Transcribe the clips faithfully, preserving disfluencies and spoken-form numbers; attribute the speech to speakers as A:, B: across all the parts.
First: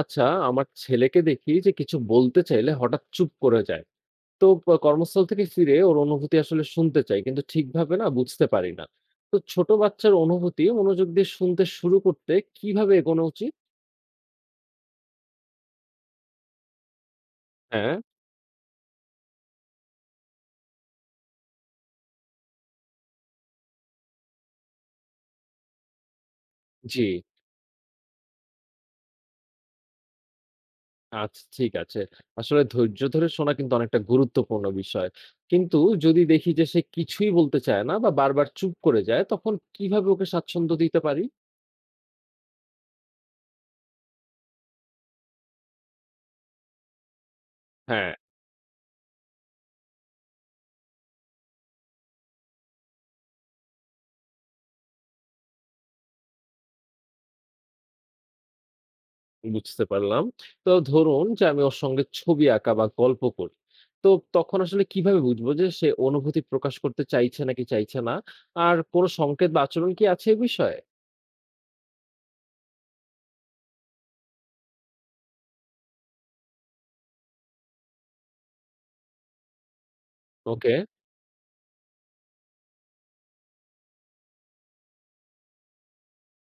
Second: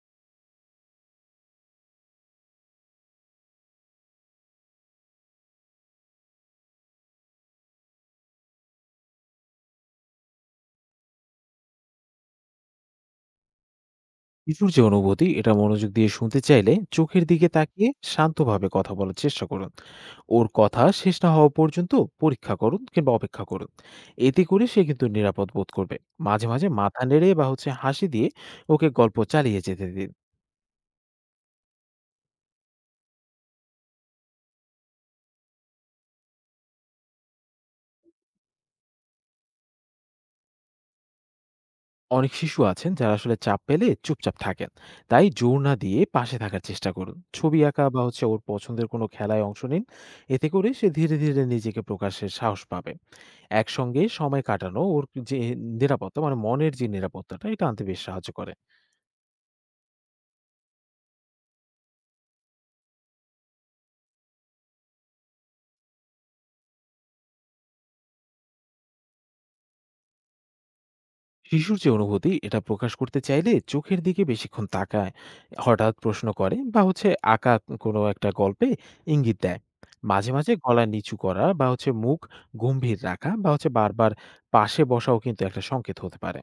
A: আচ্ছা, আমার ছেলেকে দেখি যে কিছু বলতে চাইলে হঠাৎ চুপ করে যায়। তো প কর্মস্থল থেকে ফিরে ওর অনুভূতি আসলে শুনতে চাই, কিন্তু ঠিকভাবে না বুঝতে পারি না। তো ছোট বাচ্চার অনুভূতি মনোযোগ দিয়ে শুনতে শুরু করতে কিভাবে এগোনো উচিত?
B: শিশুর যে অনুভূতি এটা মনোযোগ দিয়ে শুনতে চাইলে চোখের দিকে তাকিয়ে
A: হ্যাঁ।
B: শান্তভাবে কথা বলার চেষ্টা করুন। ওর কথা শেষ না হওয়া পর্যন্ত পরীক্ষা করুন কিংবা অপেক্ষা করুন। এতে করে সে কিন্তু নিরাপদ বোধ করবে। মাঝে মাঝে
A: জি,
B: মাথা নেড়ে বা হচ্ছে হাসি দিয়ে ওকে গল্প চালিয়ে যেতে দিন।
A: আচ্ছা ঠিক আছে। আসলে ধৈর্য ধরে শোনা কিন্তু অনেকটা গুরুত্বপূর্ণ বিষয়। কিন্তু যদি দেখি যে সে কিছুই বলতে চায় না বা বারবার চুপ করে যায়, তখন কিভাবে ওকে স্বাচ্ছন্দ্য দিতে পারি?
B: অনেক শিশু আছেন যারা আসলে চাপ পেলে চুপচাপ থাকেন। তাই জোর না দিয়ে পাশে থাকার চেষ্টা করুন, ছবি আঁকা বা
A: হ্যাঁ
B: হচ্ছে ওর পছন্দের কোনো খেলায় অংশ নিন। এতে করে সে ধীরে ধীরে নিজেকে প্রকাশের সাহস পাবে। একসঙ্গে সময় কাটানো ওর যে নিরাপত্তা, মানে মনের যে নিরাপত্তাটা, এটা আনতে বেশ সাহায্য করে।
A: বুঝতে পারলাম। তো ধরুন যে আমি ওর সঙ্গে ছবি আঁকা বা গল্প করি। তো তখন আসলে কিভাবে বুঝবো যে সে অনুভূতি প্রকাশ করতে চাইছে নাকি চাইছে না? আর কোনো সংকেত বা আচরণ কি আছে এ বিষয়ে?
B: শিশুর যে অনুভূতি এটা প্রকাশ করতে চাইলে চোখের দিকে বেশিক্ষণ তাকায়, হঠাৎ প্রশ্ন করে বা হচ্ছে আঁকা কোনো একটা গল্পে ইঙ্গিত দেয়। মাঝে মাঝে
A: ওকে,
B: গলা নিচু করা বা হচ্ছে মুখ গম্ভীর রাখা বা হচ্ছে বারবার পাশে বসাও কিন্তু একটা সংকেত হতে পারে।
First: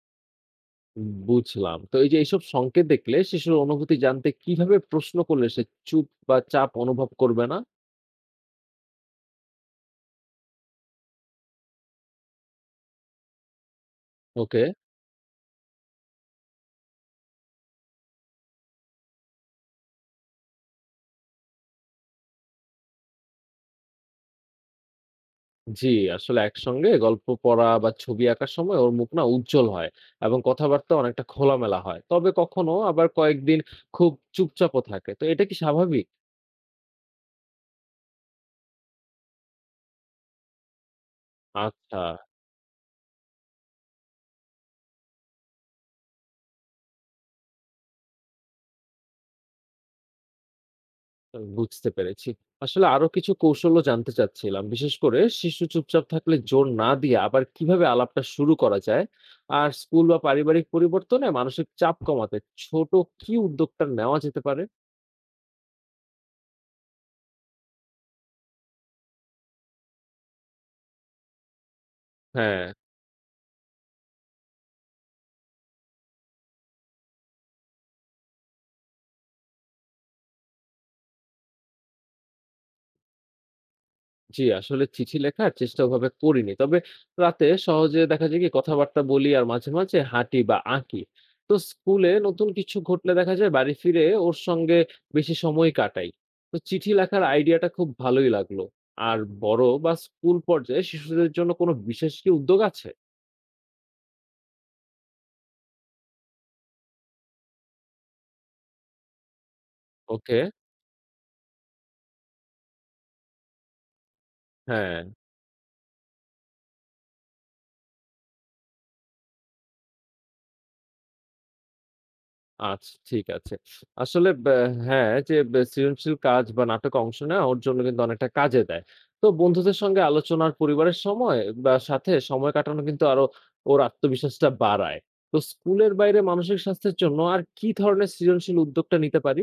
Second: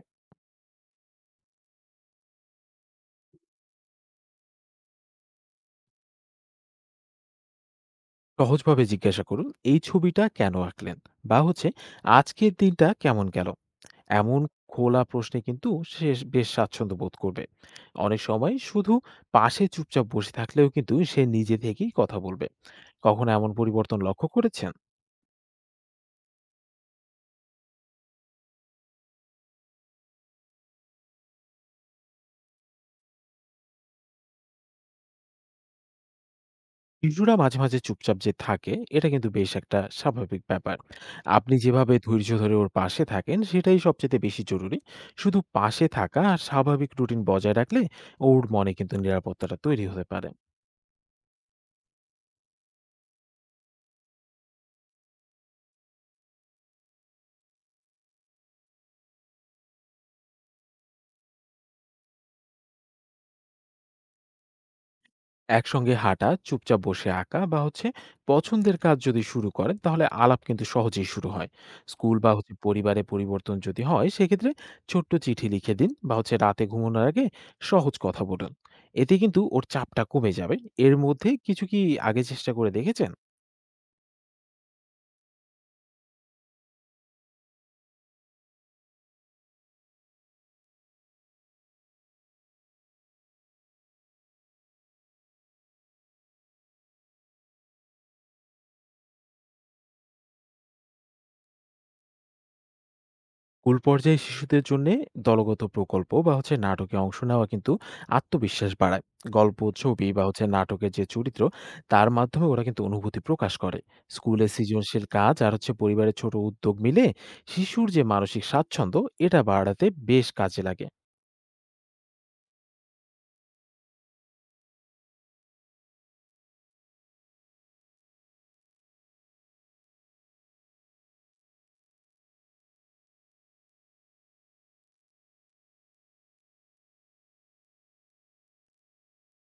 A: বুঝলাম। তো এই যে এইসব সংকেত দেখলে শিশুর অনুভূতি জানতে কিভাবে প্রশ্ন করলে সে চুপ বা চাপ অনুভব করবে না?
B: সহজভাবে জিজ্ঞাসা করুন, "এই ছবিটা কেন আঁকলেন?" বা হচ্ছে, "আজকের দিনটা কেমন গেল?" এমন
A: ওকে।
B: খোলা প্রশ্নে কিন্তু সে বেশ স্বাচ্ছন্দ্য বোধ করবে। অনেক সময় শুধু পাশে চুপচাপ বসে থাকলেও কিন্তু সে নিজে থেকেই কথা বলবে। কখনো এমন পরিবর্তন লক্ষ্য করেছেন?
A: জি, আসলে একসঙ্গে গল্প পড়া বা ছবি আঁকার সময় ওর মুখ না উজ্জ্বল হয় এবং কথাবার্তা অনেকটা খোলামেলা হয়। তবে কখনো আবার কয়েকদিন খুব চুপচাপও থাকে। তো এটা কি স্বাভাবিক?
B: শিশুরা মাঝে মাঝে চুপচাপ যে থাকে, এটা কিন্তু বেশ একটা স্বাভাবিক ব্যাপার। আপনি যেভাবে
A: আচ্ছা,
B: ধৈর্য ধরে ওর পাশে থাকেন, সেটাই সবচাইতে বেশি জরুরি। শুধু পাশে থাকা আর স্বাভাবিক রুটিন বজায় রাখলে ওর মনে কিন্তু নিরাপত্তাটা তৈরি হতে পারে।
A: বুঝতে পেরেছি। আসলে আরো কিছু কৌশলও জানতে চাচ্ছিলাম। বিশেষ করে শিশু চুপচাপ থাকলে জোর না দিয়ে আবার কিভাবে আলাপটা শুরু করা যায়? আর স্কুল বা পারিবারিক পরিবর্তনে মানসিক চাপ কমাতে ছোট কি উদ্যোগটা নেওয়া যেতে পারে?
B: একসঙ্গে হাঁটা, চুপচাপ বসে আঁকা বা হচ্ছে পছন্দের কাজ যদি শুরু করেন, তাহলে আলাপ কিন্তু সহজেই শুরু হয়। স্কুল বা হচ্ছে
A: হ্যাঁ।
B: পরিবারে পরিবর্তন যদি হয়, সেক্ষেত্রে ছোট্ট চিঠি লিখে দিন বা হচ্ছে রাতে ঘুমানোর আগে সহজ কথা বলুন। এতে কিন্তু ওর চাপটা কমে যাবে। এর মধ্যে কিছু কি আগে চেষ্টা করে দেখেছেন?
A: জি, আসলে চিঠি লেখার চেষ্টা ওভাবে করিনি। তবে রাতে সহজে দেখা যায় কি কথাবার্তা বলি আর মাঝে, মাঝে হাঁটি বা আঁকি। তো স্কুলে নতুন কিছু ঘটলে দেখা যায় বাড়ি ফিরে ওর সঙ্গে বেশি সময় কাটাই। তো চিঠি লেখার আইডিয়াটা খুব ভালোই লাগলো। আর বড় বা স্কুল পর্যায়ে শিশুদের জন্য কোনো বিশেষ কি উদ্যোগ আছে?
B: স্কুল পর্যায়ে শিশুদের জন্য দলগত প্রকল্প বা হচ্ছে নাটকে অংশ নেওয়া কিন্তু আত্মবিশ্বাস বাড়ায়। গল্প, ছবি বা
A: ওকে,
B: হচ্ছে নাটকের যে চরিত্র, তার মাধ্যমে ওরা কিন্তু অনুভূতি প্রকাশ করে। স্কুলে
A: হ্যাঁ।
B: সৃজনশীল কাজ আর হচ্ছে পরিবারের ছোট উদ্যোগ মিলে শিশুর যে মানসিক স্বাচ্ছন্দ্য, এটা বাড়াতে বেশ কাজে লাগে।
A: আচ্ছা, ঠিক আছে। আসলে ব্যা হ্যাঁ, যে ব্যা সৃজনশীল কাজ বা নাটকে অংশ নেওয়া ওর জন্য কিন্তু অনেকটা কাজে দেয়। তো বন্ধুদের সঙ্গে আলোচনা আর পরিবারের সময় বা সাথে সময় কাটানো কিন্তু আরো ওর আত্মবিশ্বাসটা বাড়ায়। তো স্কুলের বাইরে মানসিক স্বাস্থ্যের জন্য আর কি ধরনের সৃজনশীল উদ্যোগটা নিতে পারি?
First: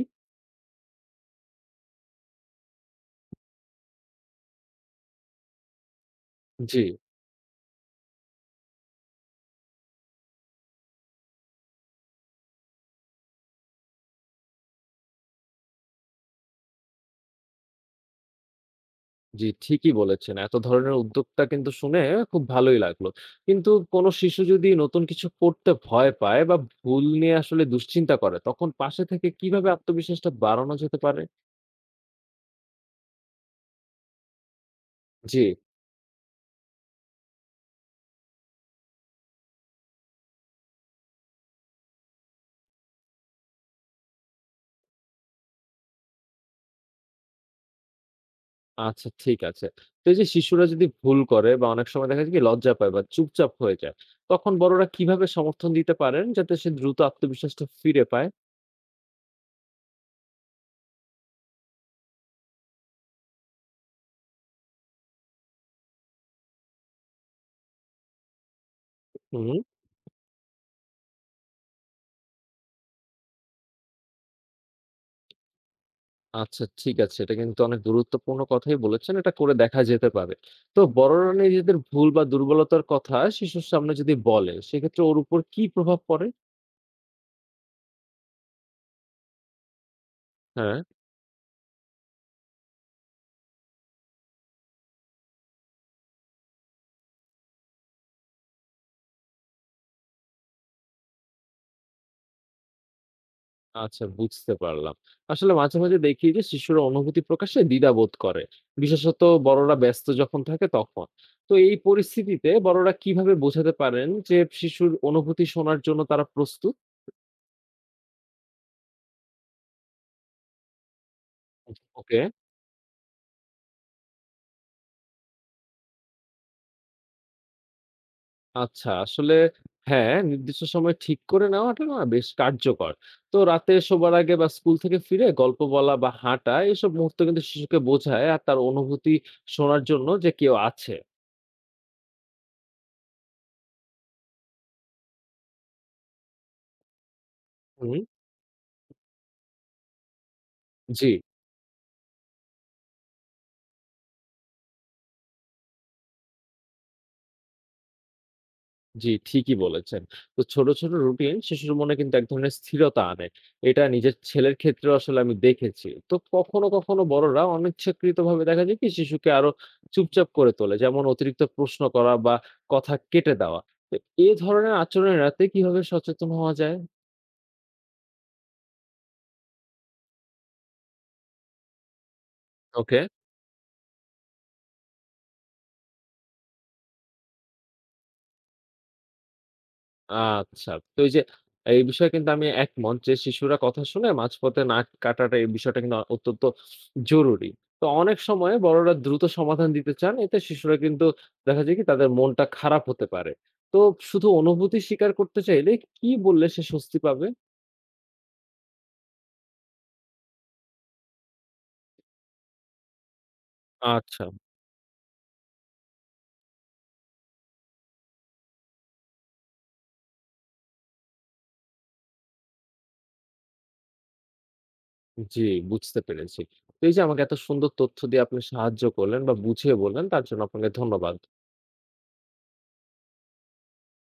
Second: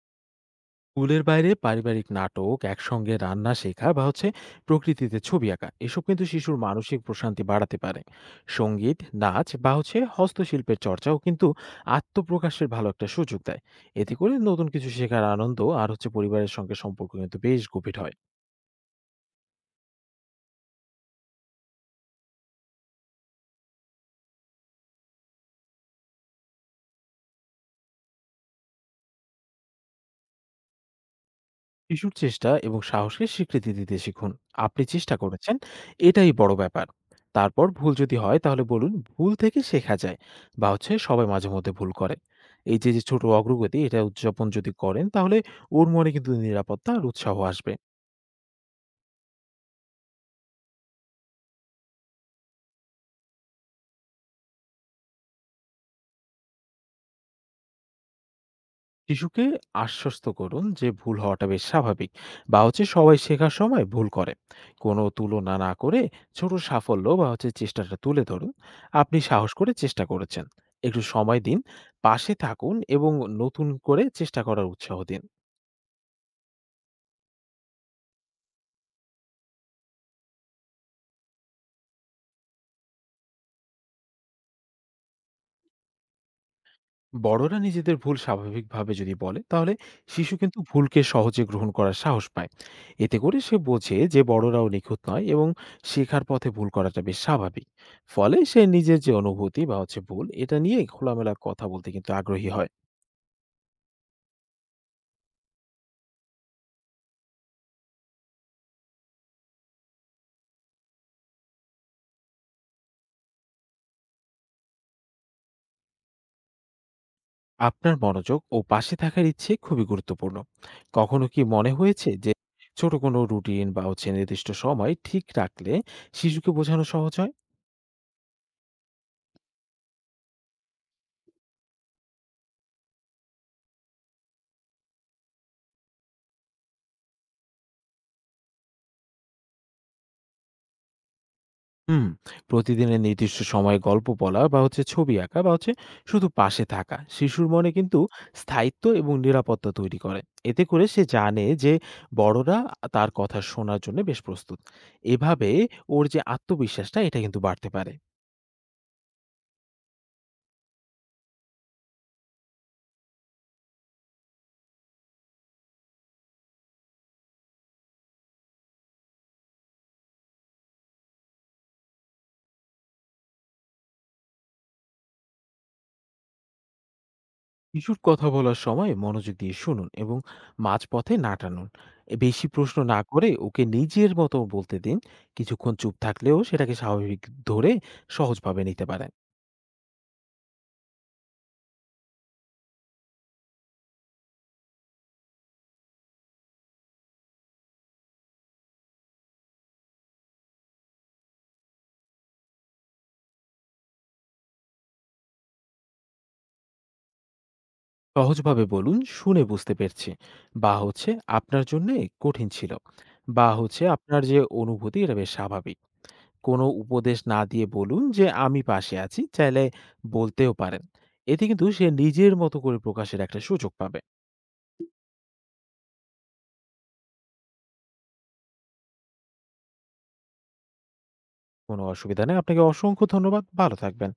B: স্কুলের বাইরে পারিবারিক নাটক, একসঙ্গে রান্না শেখা বা হচ্ছে প্রকৃতিতে ছবি আঁকা, এসব কিন্তু শিশুর
A: জি,
B: মানসিক প্রশান্তি বাড়াতে পারে। সঙ্গীত, নাচ বা হচ্ছে হস্তশিল্পের চর্চাও কিন্তু আত্মপ্রকাশের ভালো একটা সুযোগ দেয়। এতে করে নতুন কিছু শেখার আনন্দ আর হচ্ছে পরিবারের সঙ্গে সম্পর্ক কিন্তু বেশ গভীর হয়।
A: জি, ঠিকই বলেছেন। এত ধরনের উদ্যোগটা কিন্তু শুনে খুব ভালোই লাগলো। কিন্তু কোনো শিশু যদি নতুন কিছু করতে ভয় পায় বা ভুল নিয়ে আসলে দুশ্চিন্তা করে, তখন পাশে থেকে কিভাবে আত্মবিশ্বাসটা বাড়ানো যেতে পারে?
B: শিশুর চেষ্টা এবং সাহসকে স্বীকৃতি দিতে শিখুন। আপনি চেষ্টা
A: জি,
B: করেছেন, এটাই বড় ব্যাপার। তারপর ভুল যদি হয়, তাহলে বলুন ভুল থেকে শেখা যায় বা হচ্ছে সবাই মাঝে মধ্যে ভুল করে। এই যে যে ছোট অগ্রগতি, এটা উদযাপন যদি করেন, তাহলে ওর মনে কিন্তু নিরাপত্তা আর উৎসাহ আসবে।
A: আচ্ছা ঠিক আছে। তো এই যে শিশুরা যদি ভুল করে বা অনেক সময় দেখা যায় কি লজ্জা পায় বা চুপচাপ হয়ে যায়, তখন বড়রা কিভাবে সমর্থন দিতে পারেন যাতে সে দ্রুত আত্মবিশ্বাসটা ফিরে পায়?
B: শিশুকে আশ্বস্ত করুন যে ভুল হওয়াটা বেশ স্বাভাবিক বা হচ্ছে সবাই শেখার সময় ভুল করে। কোনো তুলনা না করে ছোট সাফল্য বা হচ্ছে চেষ্টাটা তুলে ধরুন। আপনি
A: হুম।
B: সাহস করে চেষ্টা করেছেন। একটু সময় দিন, পাশে থাকুন এবং নতুন করে চেষ্টা করার উৎসাহ দিন।
A: আচ্ছা ঠিক আছে। এটা কিন্তু অনেক গুরুত্বপূর্ণ কথাই বলেছেন। এটা করে দেখা যেতে পারে। তো বড়রা নিজেদের ভুল বা দুর্বলতার কথা শিশুর সামনে যদি বলে, সেক্ষেত্রে ওর উপর কি প্রভাব পড়ে?
B: বড়রা নিজেদের ভুল স্বাভাবিকভাবে যদি বলে, তাহলে শিশু কিন্তু
A: হ্যাঁ।
B: ভুলকে সহজে গ্রহণ করার সাহস পায়। এতে করে সে বোঝে যে বড়রাও নিখুঁত নয়, এবং শেখার পথে ভুল করাটা বেশ স্বাভাবিক। ফলে সে নিজের যে অনুভূতি বা হচ্ছে ভুল, এটা নিয়ে খোলামেলা কথা বলতে কিন্তু আগ্রহী হয়।
A: আচ্ছা বুঝতে পারলাম। আসলে মাঝে, মাঝে দেখি যে শিশুরা অনুভূতি প্রকাশে দ্বিধাবোধ করে। বিশেষত বড়রা ব্যস্ত যখন থাকে তখন। তো এই পরিস্থিতিতে বড়রা কিভাবে বোঝাতে পারেন যে শিশুর অনুভূতি শোনার জন্য তারা প্রস্তুত?
B: আপনার মনোযোগ ও পাশে থাকার ইচ্ছে খুবই গুরুত্বপূর্ণ। কখনো কি মনে হয়েছে
A: ওকে।
B: যে ছোট কোনো রুটিন বা হচ্ছে নির্দিষ্ট সময় ঠিক রাখলে শিশুকে বোঝানো সহজ হয়?
A: আচ্ছা আসলে হ্যাঁ, নির্দিষ্ট সময় ঠিক করে নেওয়াটা না বেশ কার্যকর। তো রাতে শোবার আগে বা স্কুল থেকে ফিরে গল্প বলা বা হাঁটা এসব মুহূর্ত কিন্তু শিশুকে বোঝায় আর তার অনুভূতি শোনার জন্য যে কেউ আছে।
B: হুম। প্রতিদিনের নির্দিষ্ট সময়ে গল্প বলা বা হচ্ছে ছবি আঁকা বা হচ্ছে শুধু পাশে থাকা শিশুর মনে কিন্তু
A: হুম,
B: স্থায়িত্ব এবং নিরাপত্তা তৈরি করে। এতে করে সে
A: জি।
B: জানে যে বড়রা তার কথা শোনার জন্য বেশ প্রস্তুত। এভাবে ওর যে আত্মবিশ্বাসটা, এটা কিন্তু বাড়তে পারে।
A: জি, ঠিকই বলেছেন। তো ছোট, ছোট রুটিন শিশুর মনে কিন্তু এক ধরনের স্থিরতা আনে। এটা নিজের ছেলের ক্ষেত্রেও আসলে আমি দেখেছি। তো কখনো, কখনো বড়রা অনিচ্ছাকৃতভাবে দেখা যায় কি শিশুকে আরো চুপচাপ করে তোলে। যেমন অতিরিক্ত প্রশ্ন করা বা কথা কেটে দেওয়া। তো এ ধরনের আচরণ এড়াতে কিভাবে সচেতন হওয়া যায়?
B: শিশুর কথা বলার সময় মনোযোগ দিয়ে শুনুন এবং মাঝপথে না টানুন। এ বেশি প্রশ্ন না
A: ওকে।
B: করে ওকে নিজের মতো বলতে দিন। কিছুক্ষণ চুপ থাকলেও সেটাকে স্বাভাবিক ধরে সহজভাবে নিতে পারেন।
A: আচ্ছা। তো এই যে এই বিষয়ে কিন্তু আমি একমত যে শিশুরা কথা শুনে মাঝপথে নাক কাটাটা এই বিষয়টা কিন্তু অত্যন্ত জরুরি। তো অনেক সময় বড়রা দ্রুত সমাধান দিতে চান। এতে শিশুরা কিন্তু দেখা যায় কি তাদের মনটা খারাপ হতে পারে। তো শুধু অনুভূতি স্বীকার করতে চাইলে কি বললে সে স্বস্তি পাবে?
B: সহজভাবে বলুন, "শুনে বুঝতে পেরেছি" বা হচ্ছে "আপনার জন্য কঠিন ছিল" বা হচ্ছে "আপনার
A: আচ্ছা।
B: যে অনুভূতি এটা বেশ স্বাভাবিক।" কোনো উপদেশ না দিয়ে বলুন যে আমি পাশে আছি, চাইলে বলতেও পারেন। এতে কিন্তু সে নিজের মতো করে প্রকাশের একটা সুযোগ পাবে।
A: জি, বুঝতে পেরেছি। তো এই যে আমাকে এত সুন্দর তথ্য দিয়ে আপনি সাহায্য করলেন বা বুঝিয়ে বললেন তার জন্য আপনাকে ধন্যবাদ।
B: কোনো অসুবিধা নেই, আপনাকে অসংখ্য ধন্যবাদ। ভালো থাকবেন।